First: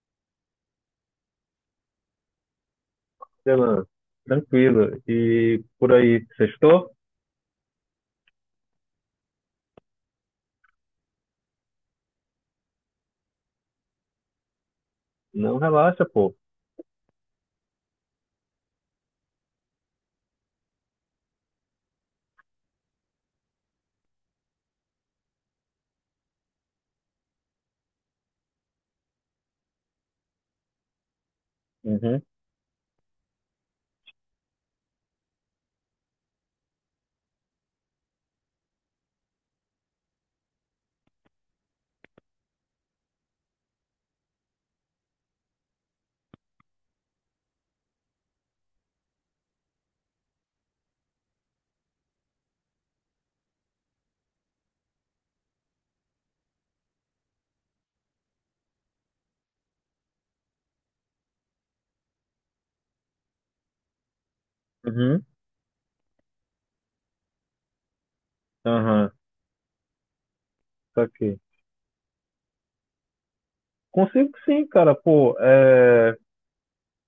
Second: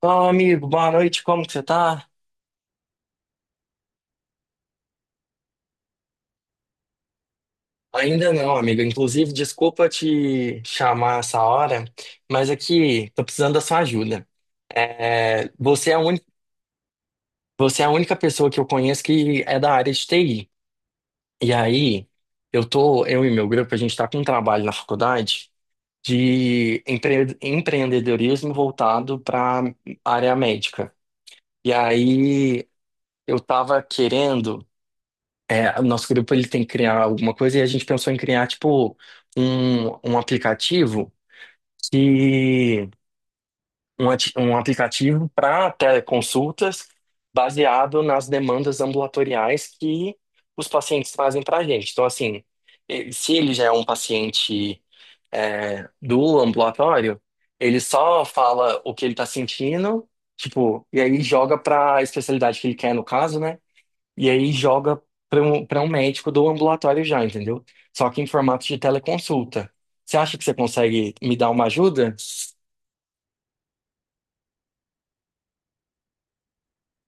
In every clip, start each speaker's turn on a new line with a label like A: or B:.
A: Fala, amigo, boa noite, como que você tá?
B: Renan, tranquilo. E por aí, sextou?
A: Ainda não, amigo. Inclusive, desculpa te chamar essa hora, mas aqui tô precisando da sua ajuda. É,
B: Não
A: você é a
B: relaxa,
A: uni-
B: pô.
A: Você é a única pessoa que eu conheço que é da área de TI. E aí, eu e meu grupo, a gente tá com um trabalho na faculdade de empreendedorismo voltado para área médica. E
B: Uhum,
A: aí, eu tava querendo. O nosso grupo ele tem que criar alguma coisa e a gente pensou em criar tipo um aplicativo que um aplicativo para teleconsultas baseado nas demandas ambulatoriais que os pacientes trazem para a gente. Então, assim, se ele já é um paciente do ambulatório, ele só fala o que ele está sentindo, tipo, e aí joga para a especialidade que ele quer, no caso, né? E aí joga
B: uhum,
A: para um médico do ambulatório já, entendeu? Só que em formato de
B: aham,
A: teleconsulta. Você acha que você
B: tá
A: consegue me
B: aqui.
A: dar uma ajuda?
B: Consigo sim, cara, pô.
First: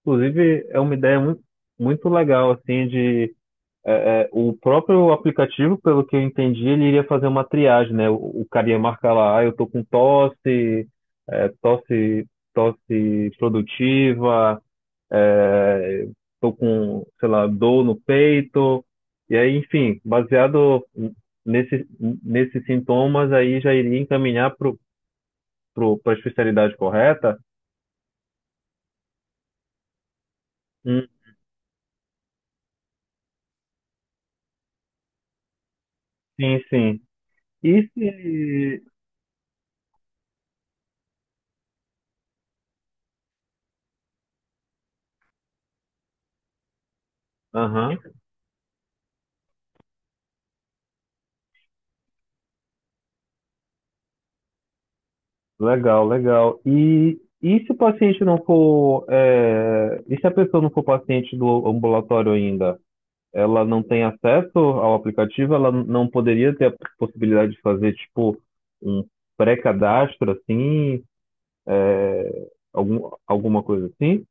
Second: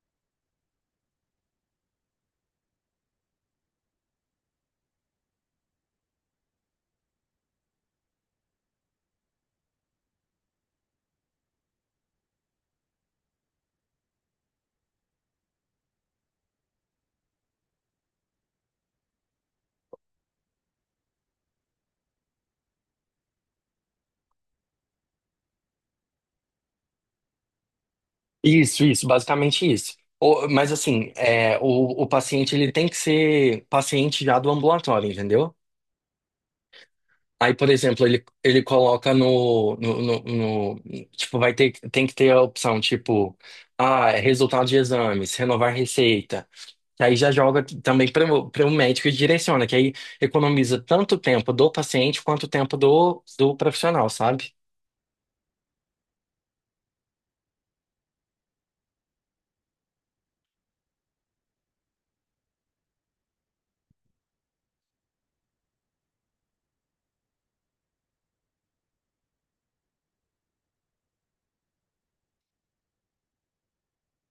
B: Inclusive, é uma ideia muito, muito legal, assim, de o próprio aplicativo, pelo que eu entendi, ele iria fazer uma triagem, né? O cara ia marcar lá, ah, eu tô com tosse, é, tosse, tosse produtiva. É, tô com, sei lá, dor no peito, e aí, enfim, baseado nesse, nesses sintomas, aí já iria encaminhar para a especialidade correta?
A: Isso, basicamente isso. Mas
B: Hum,
A: assim, é, o paciente ele tem que ser paciente já do ambulatório, entendeu?
B: sim, sim.
A: Aí, por
B: E
A: exemplo, ele
B: se.
A: coloca no- tipo, vai ter, tem que ter a opção, tipo, ah, resultado de exames, renovar receita. Que aí já joga
B: Aham,
A: também para o médico e direciona, que aí economiza tanto tempo do paciente quanto tempo do profissional, sabe?
B: legal, legal. E se o paciente não for. É, e se a pessoa não for paciente do ambulatório ainda? Ela não tem acesso ao aplicativo, ela não poderia ter a possibilidade de fazer, tipo, um pré-cadastro, assim, é, algum, alguma coisa assim?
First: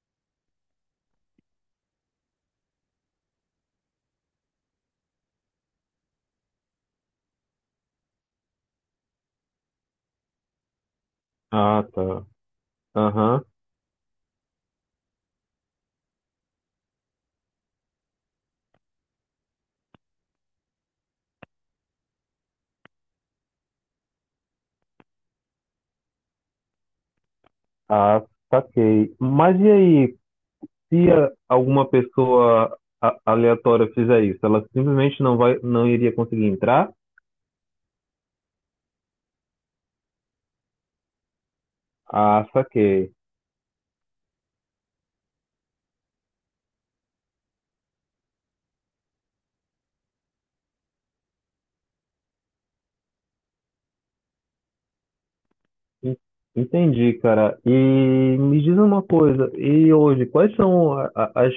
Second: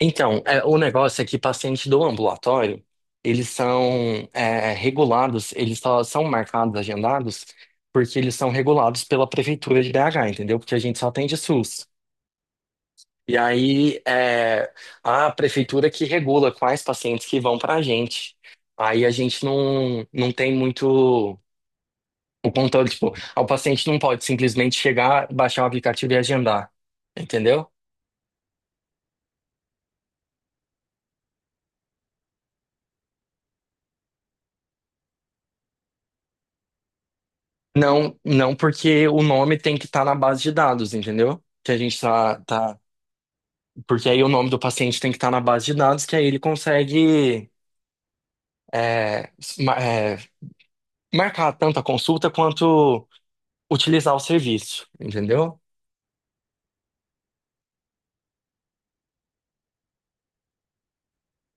A: Então, é, o negócio é que pacientes do ambulatório, eles são regulados, eles só são marcados, agendados, porque eles são regulados pela prefeitura de BH, entendeu? Porque a gente só atende
B: Ah,
A: SUS.
B: tá.
A: E
B: Aham.
A: aí é a prefeitura que regula quais pacientes que vão para a gente. Aí a gente não tem muito o controle, tipo, ah, o paciente não pode simplesmente chegar, baixar o aplicativo e agendar, entendeu?
B: Ah, saquei. Mas e aí, se alguma pessoa aleatória fizer isso, ela simplesmente não vai, não iria conseguir entrar?
A: Não, não porque o nome tem que estar na base de dados, entendeu? Que a gente
B: Ah,
A: tá,
B: saquei.
A: porque aí o nome do paciente tem que estar na base de dados, que aí ele consegue é, s- ma- é, marcar tanto a consulta quanto utilizar o serviço, entendeu?
B: En- Entendi, cara. E me diz uma coisa, e hoje, quais são as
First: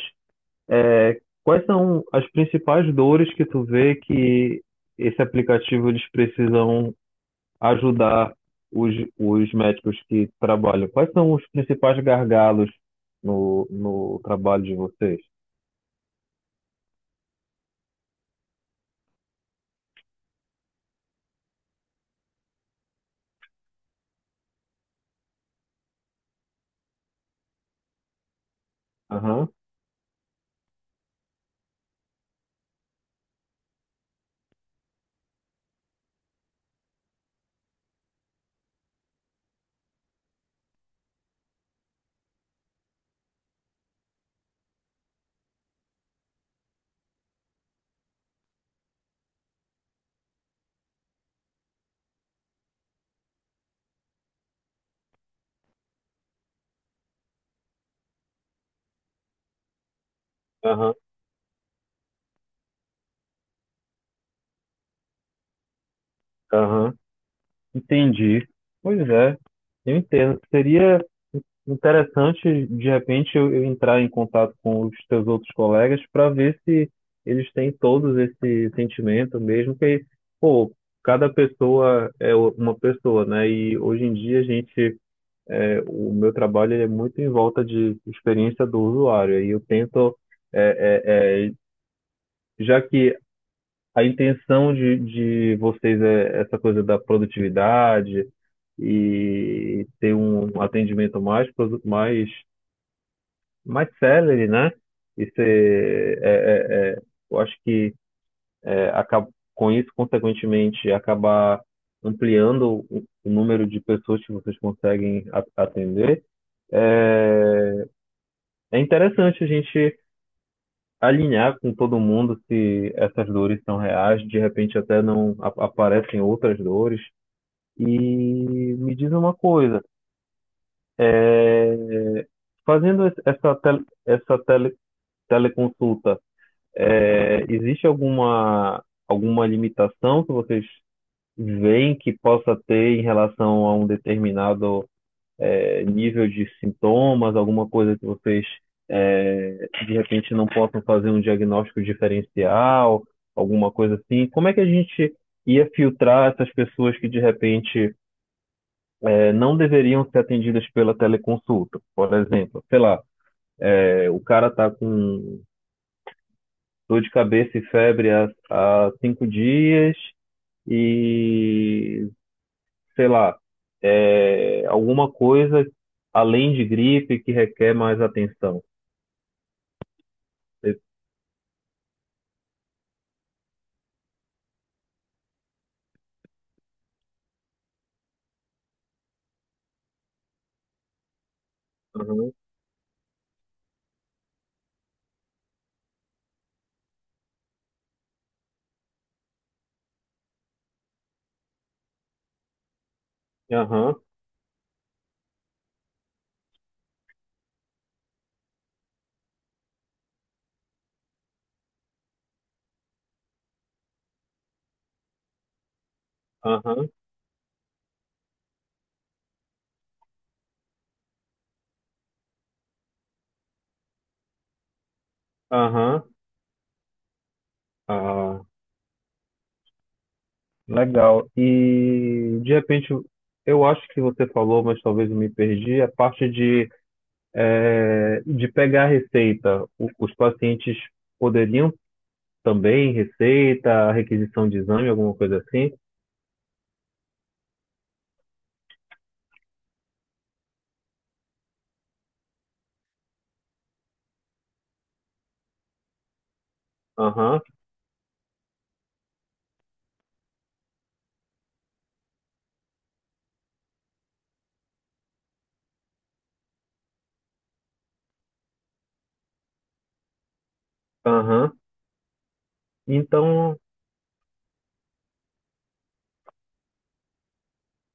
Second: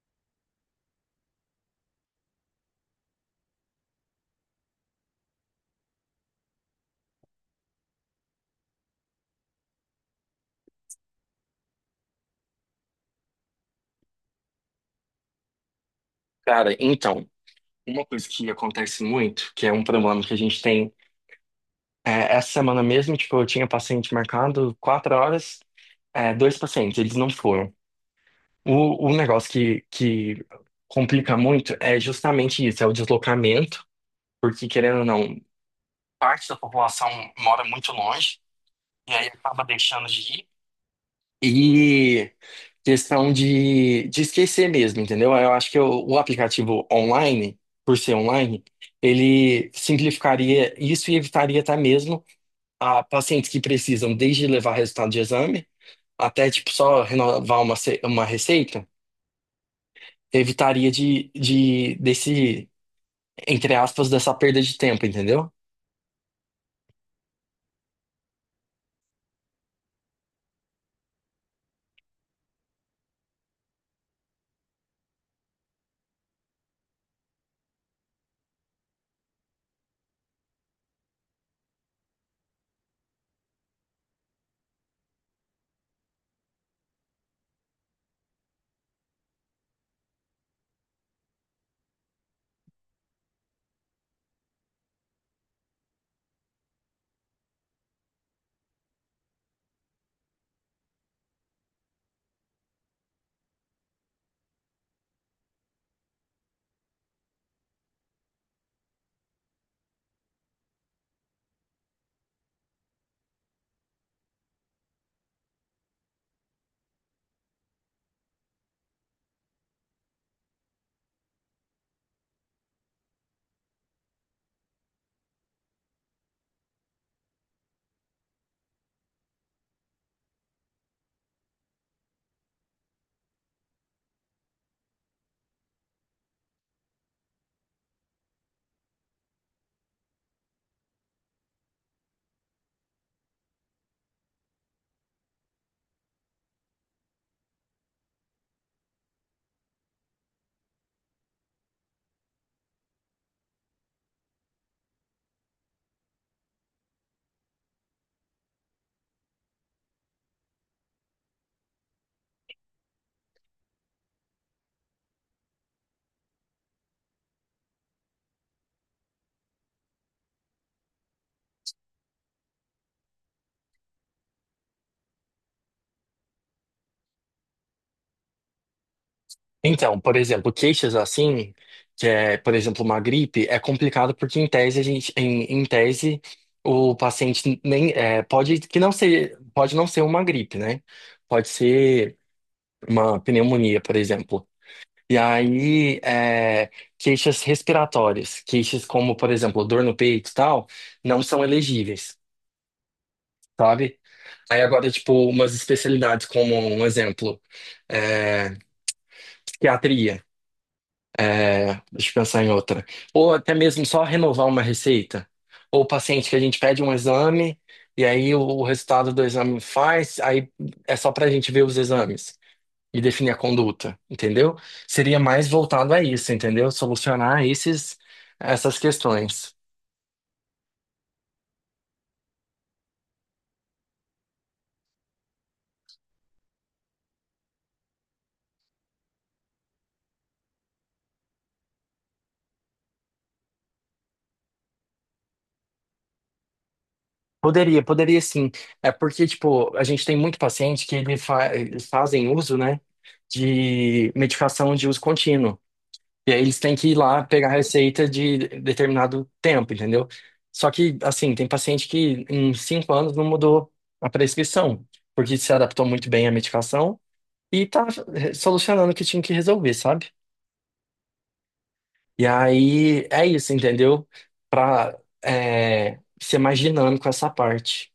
B: Quais são as principais dores que tu vê que esse aplicativo eles precisam ajudar os, os médicos que trabalham? Quais são os principais gargalos no trabalho de vocês?
A: Cara, então, uma coisa que acontece muito, que é um problema que a gente tem, é, essa semana mesmo, tipo, eu tinha paciente marcado quatro horas, é, dois pacientes, eles não foram. O
B: Aham,
A: negócio que complica muito é justamente isso, é o deslocamento, porque querendo ou não, parte da população mora muito longe, e aí acaba deixando de ir, e questão de esquecer mesmo, entendeu? Eu acho que o aplicativo online, por ser online, ele simplificaria isso e evitaria até mesmo a pacientes que precisam desde levar resultado de exame até tipo só renovar uma, uma receita, evitaria
B: aham,
A: de desse entre aspas, dessa perda de tempo, entendeu?
B: aham. Entendi. Pois é, eu entendo. Seria interessante, de repente, eu entrar em contato com os teus outros colegas para ver se eles têm todos esse sentimento mesmo, que, pô, cada pessoa é uma pessoa, né? E hoje em dia a gente, é, o meu trabalho ele é muito em volta de experiência do usuário. E eu tento, é, é, é, já que a intenção de vocês é essa coisa da produtividade e ter um atendimento mais, mais, mais célere, né? Isso é, eu acho que é, acaba, com isso, consequentemente, acabar ampliando o número de pessoas que vocês conseguem atender. É, é interessante a gente alinhar com todo mundo se essas dores são reais, de repente até não aparecem outras dores. E me diz uma coisa, é, fazendo essa, essa teleconsulta, é, existe alguma, alguma limitação que vocês veem que possa ter em relação a um determinado, é, nível de sintomas, alguma coisa que vocês, é, de repente não possam fazer um diagnóstico diferencial, alguma coisa assim? Como é que a gente ia filtrar essas pessoas que de repente não deveriam ser atendidas pela teleconsulta. Por exemplo, sei lá, é, o cara está com dor de cabeça e febre há cinco dias e, sei lá, é, alguma coisa além de gripe que requer mais atenção.
A: Então, por exemplo,
B: Esse-
A: queixas assim, que é, por exemplo, uma gripe, é complicado porque em tese a gente, em tese, o paciente nem é, pode que não ser, pode não ser uma gripe, né? Pode ser
B: Aham,
A: uma pneumonia, por exemplo. E aí, é, queixas respiratórias, queixas como, por exemplo, dor no peito e tal, não são elegíveis, sabe? Aí agora, tipo, umas especialidades como, um exemplo, é, psiquiatria, é, deixa eu pensar em outra. Ou até mesmo só renovar uma receita. Ou paciente que a gente pede
B: aham,
A: um exame e aí o resultado do exame faz, aí é só pra gente ver os exames e definir a conduta, entendeu? Seria mais voltado a
B: aham,
A: isso, entendeu? Solucionar esses,
B: aham. Ah,
A: essas questões.
B: legal. E, de repente, eu acho que você falou, mas talvez eu me perdi, a parte de de pegar a receita, os pacientes poderiam também receita, requisição de exame, alguma coisa assim?
A: Poderia, poderia sim. É porque, tipo, a gente tem muito paciente que eles fazem uso, né, de medicação de uso contínuo. E aí eles têm que ir lá
B: Aham,
A: pegar a receita de determinado tempo, entendeu? Só que, assim, tem paciente que em cinco anos não mudou a prescrição, porque se adaptou muito bem à medicação e tá, eh, solucionando o que tinha que resolver, sabe?
B: aham.
A: E aí é isso,
B: Então,
A: entendeu? Pra, é, ser mais dinâmico essa parte.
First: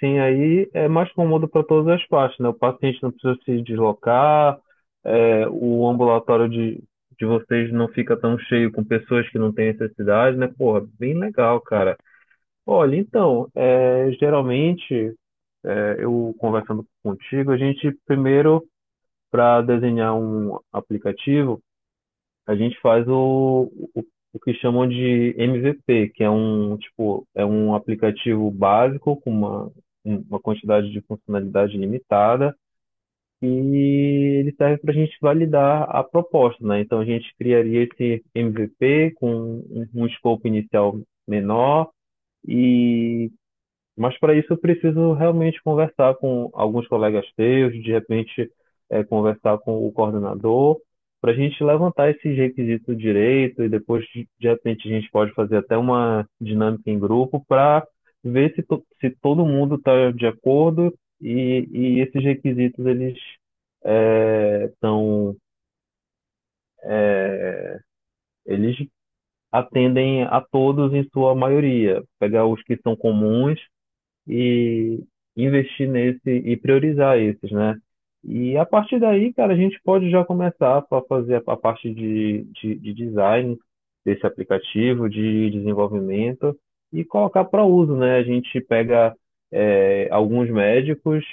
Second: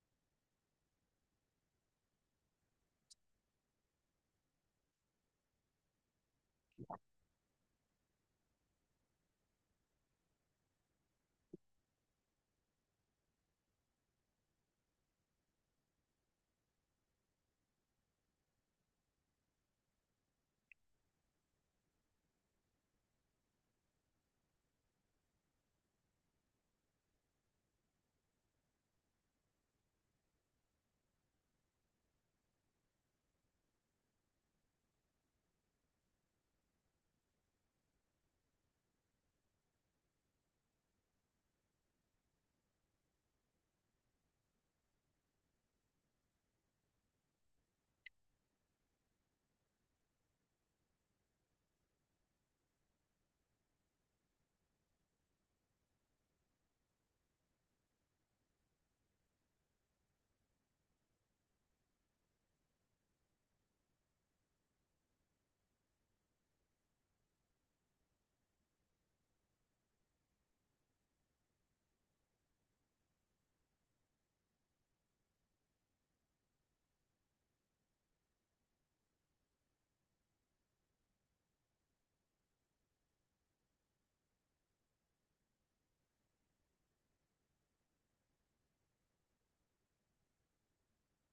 B: sim, aí é mais cômodo para todas as partes, né? O paciente não precisa se deslocar, é, o ambulatório de vocês não fica tão cheio com pessoas que não têm necessidade, né? Porra, bem legal, cara. Olha, então, é, geralmente, é, eu conversando contigo, a gente primeiro para desenhar um aplicativo, a gente faz o que chamam de MVP, que é um tipo, é um aplicativo básico com uma quantidade de funcionalidade limitada e ele serve para a gente validar a proposta, né? Então a gente criaria esse MVP com um escopo inicial menor e mas para isso eu preciso realmente conversar com alguns colegas teus, de repente eh, conversar com o coordenador, para a gente levantar esse requisito direito e depois de repente a gente pode fazer até uma dinâmica em grupo para ver se, se todo mundo está de acordo e esses requisitos eles eh, são eles atendem a todos em sua maioria. Pegar os que são comuns e investir nesse e priorizar esses, né? E a partir daí, cara, a gente pode já começar a fazer a parte de, de design desse aplicativo, de desenvolvimento e colocar para uso, né? A gente pega eh, alguns médicos,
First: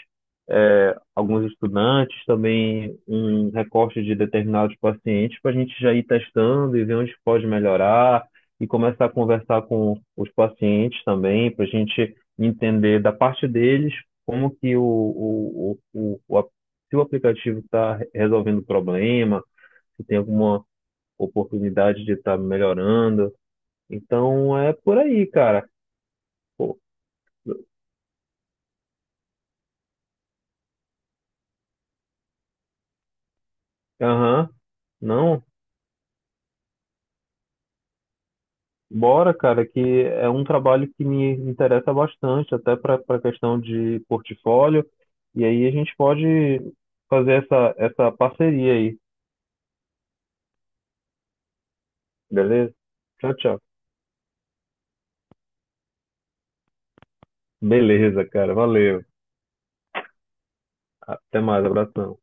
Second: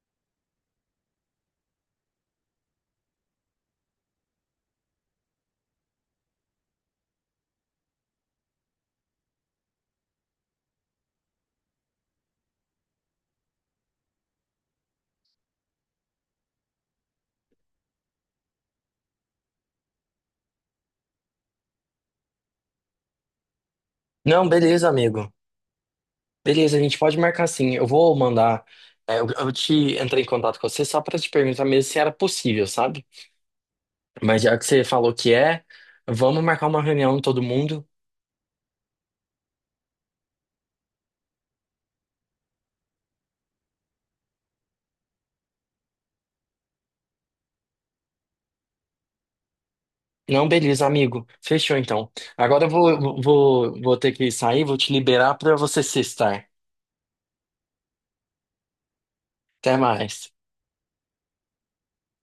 B: eh, alguns estudantes, também um recorte de determinados pacientes para a gente já ir testando e ver onde pode melhorar e começar a conversar com os pacientes também, para a gente entender da parte deles como que se o aplicativo está resolvendo o problema, se tem alguma oportunidade de estar melhorando.
A: Não,
B: Então é
A: beleza,
B: por aí,
A: amigo.
B: cara.
A: Beleza,
B: Pô,
A: a gente pode marcar sim. Eu vou mandar. É, eu te entrei em contato com você só pra te perguntar mesmo se era possível, sabe? Mas
B: aham.
A: já que você falou que
B: Não,
A: é, vamos marcar uma reunião todo mundo.
B: bora, cara, que é um trabalho que me interessa bastante, até para a questão de portfólio. E aí a gente pode fazer essa parceria aí,
A: Não, beleza, amigo. Fechou então. Agora eu
B: beleza? Tchau, tchau.
A: vou ter que sair, vou te liberar pra você se estar.
B: Beleza, cara. Valeu.
A: Até mais.
B: Até mais, abração.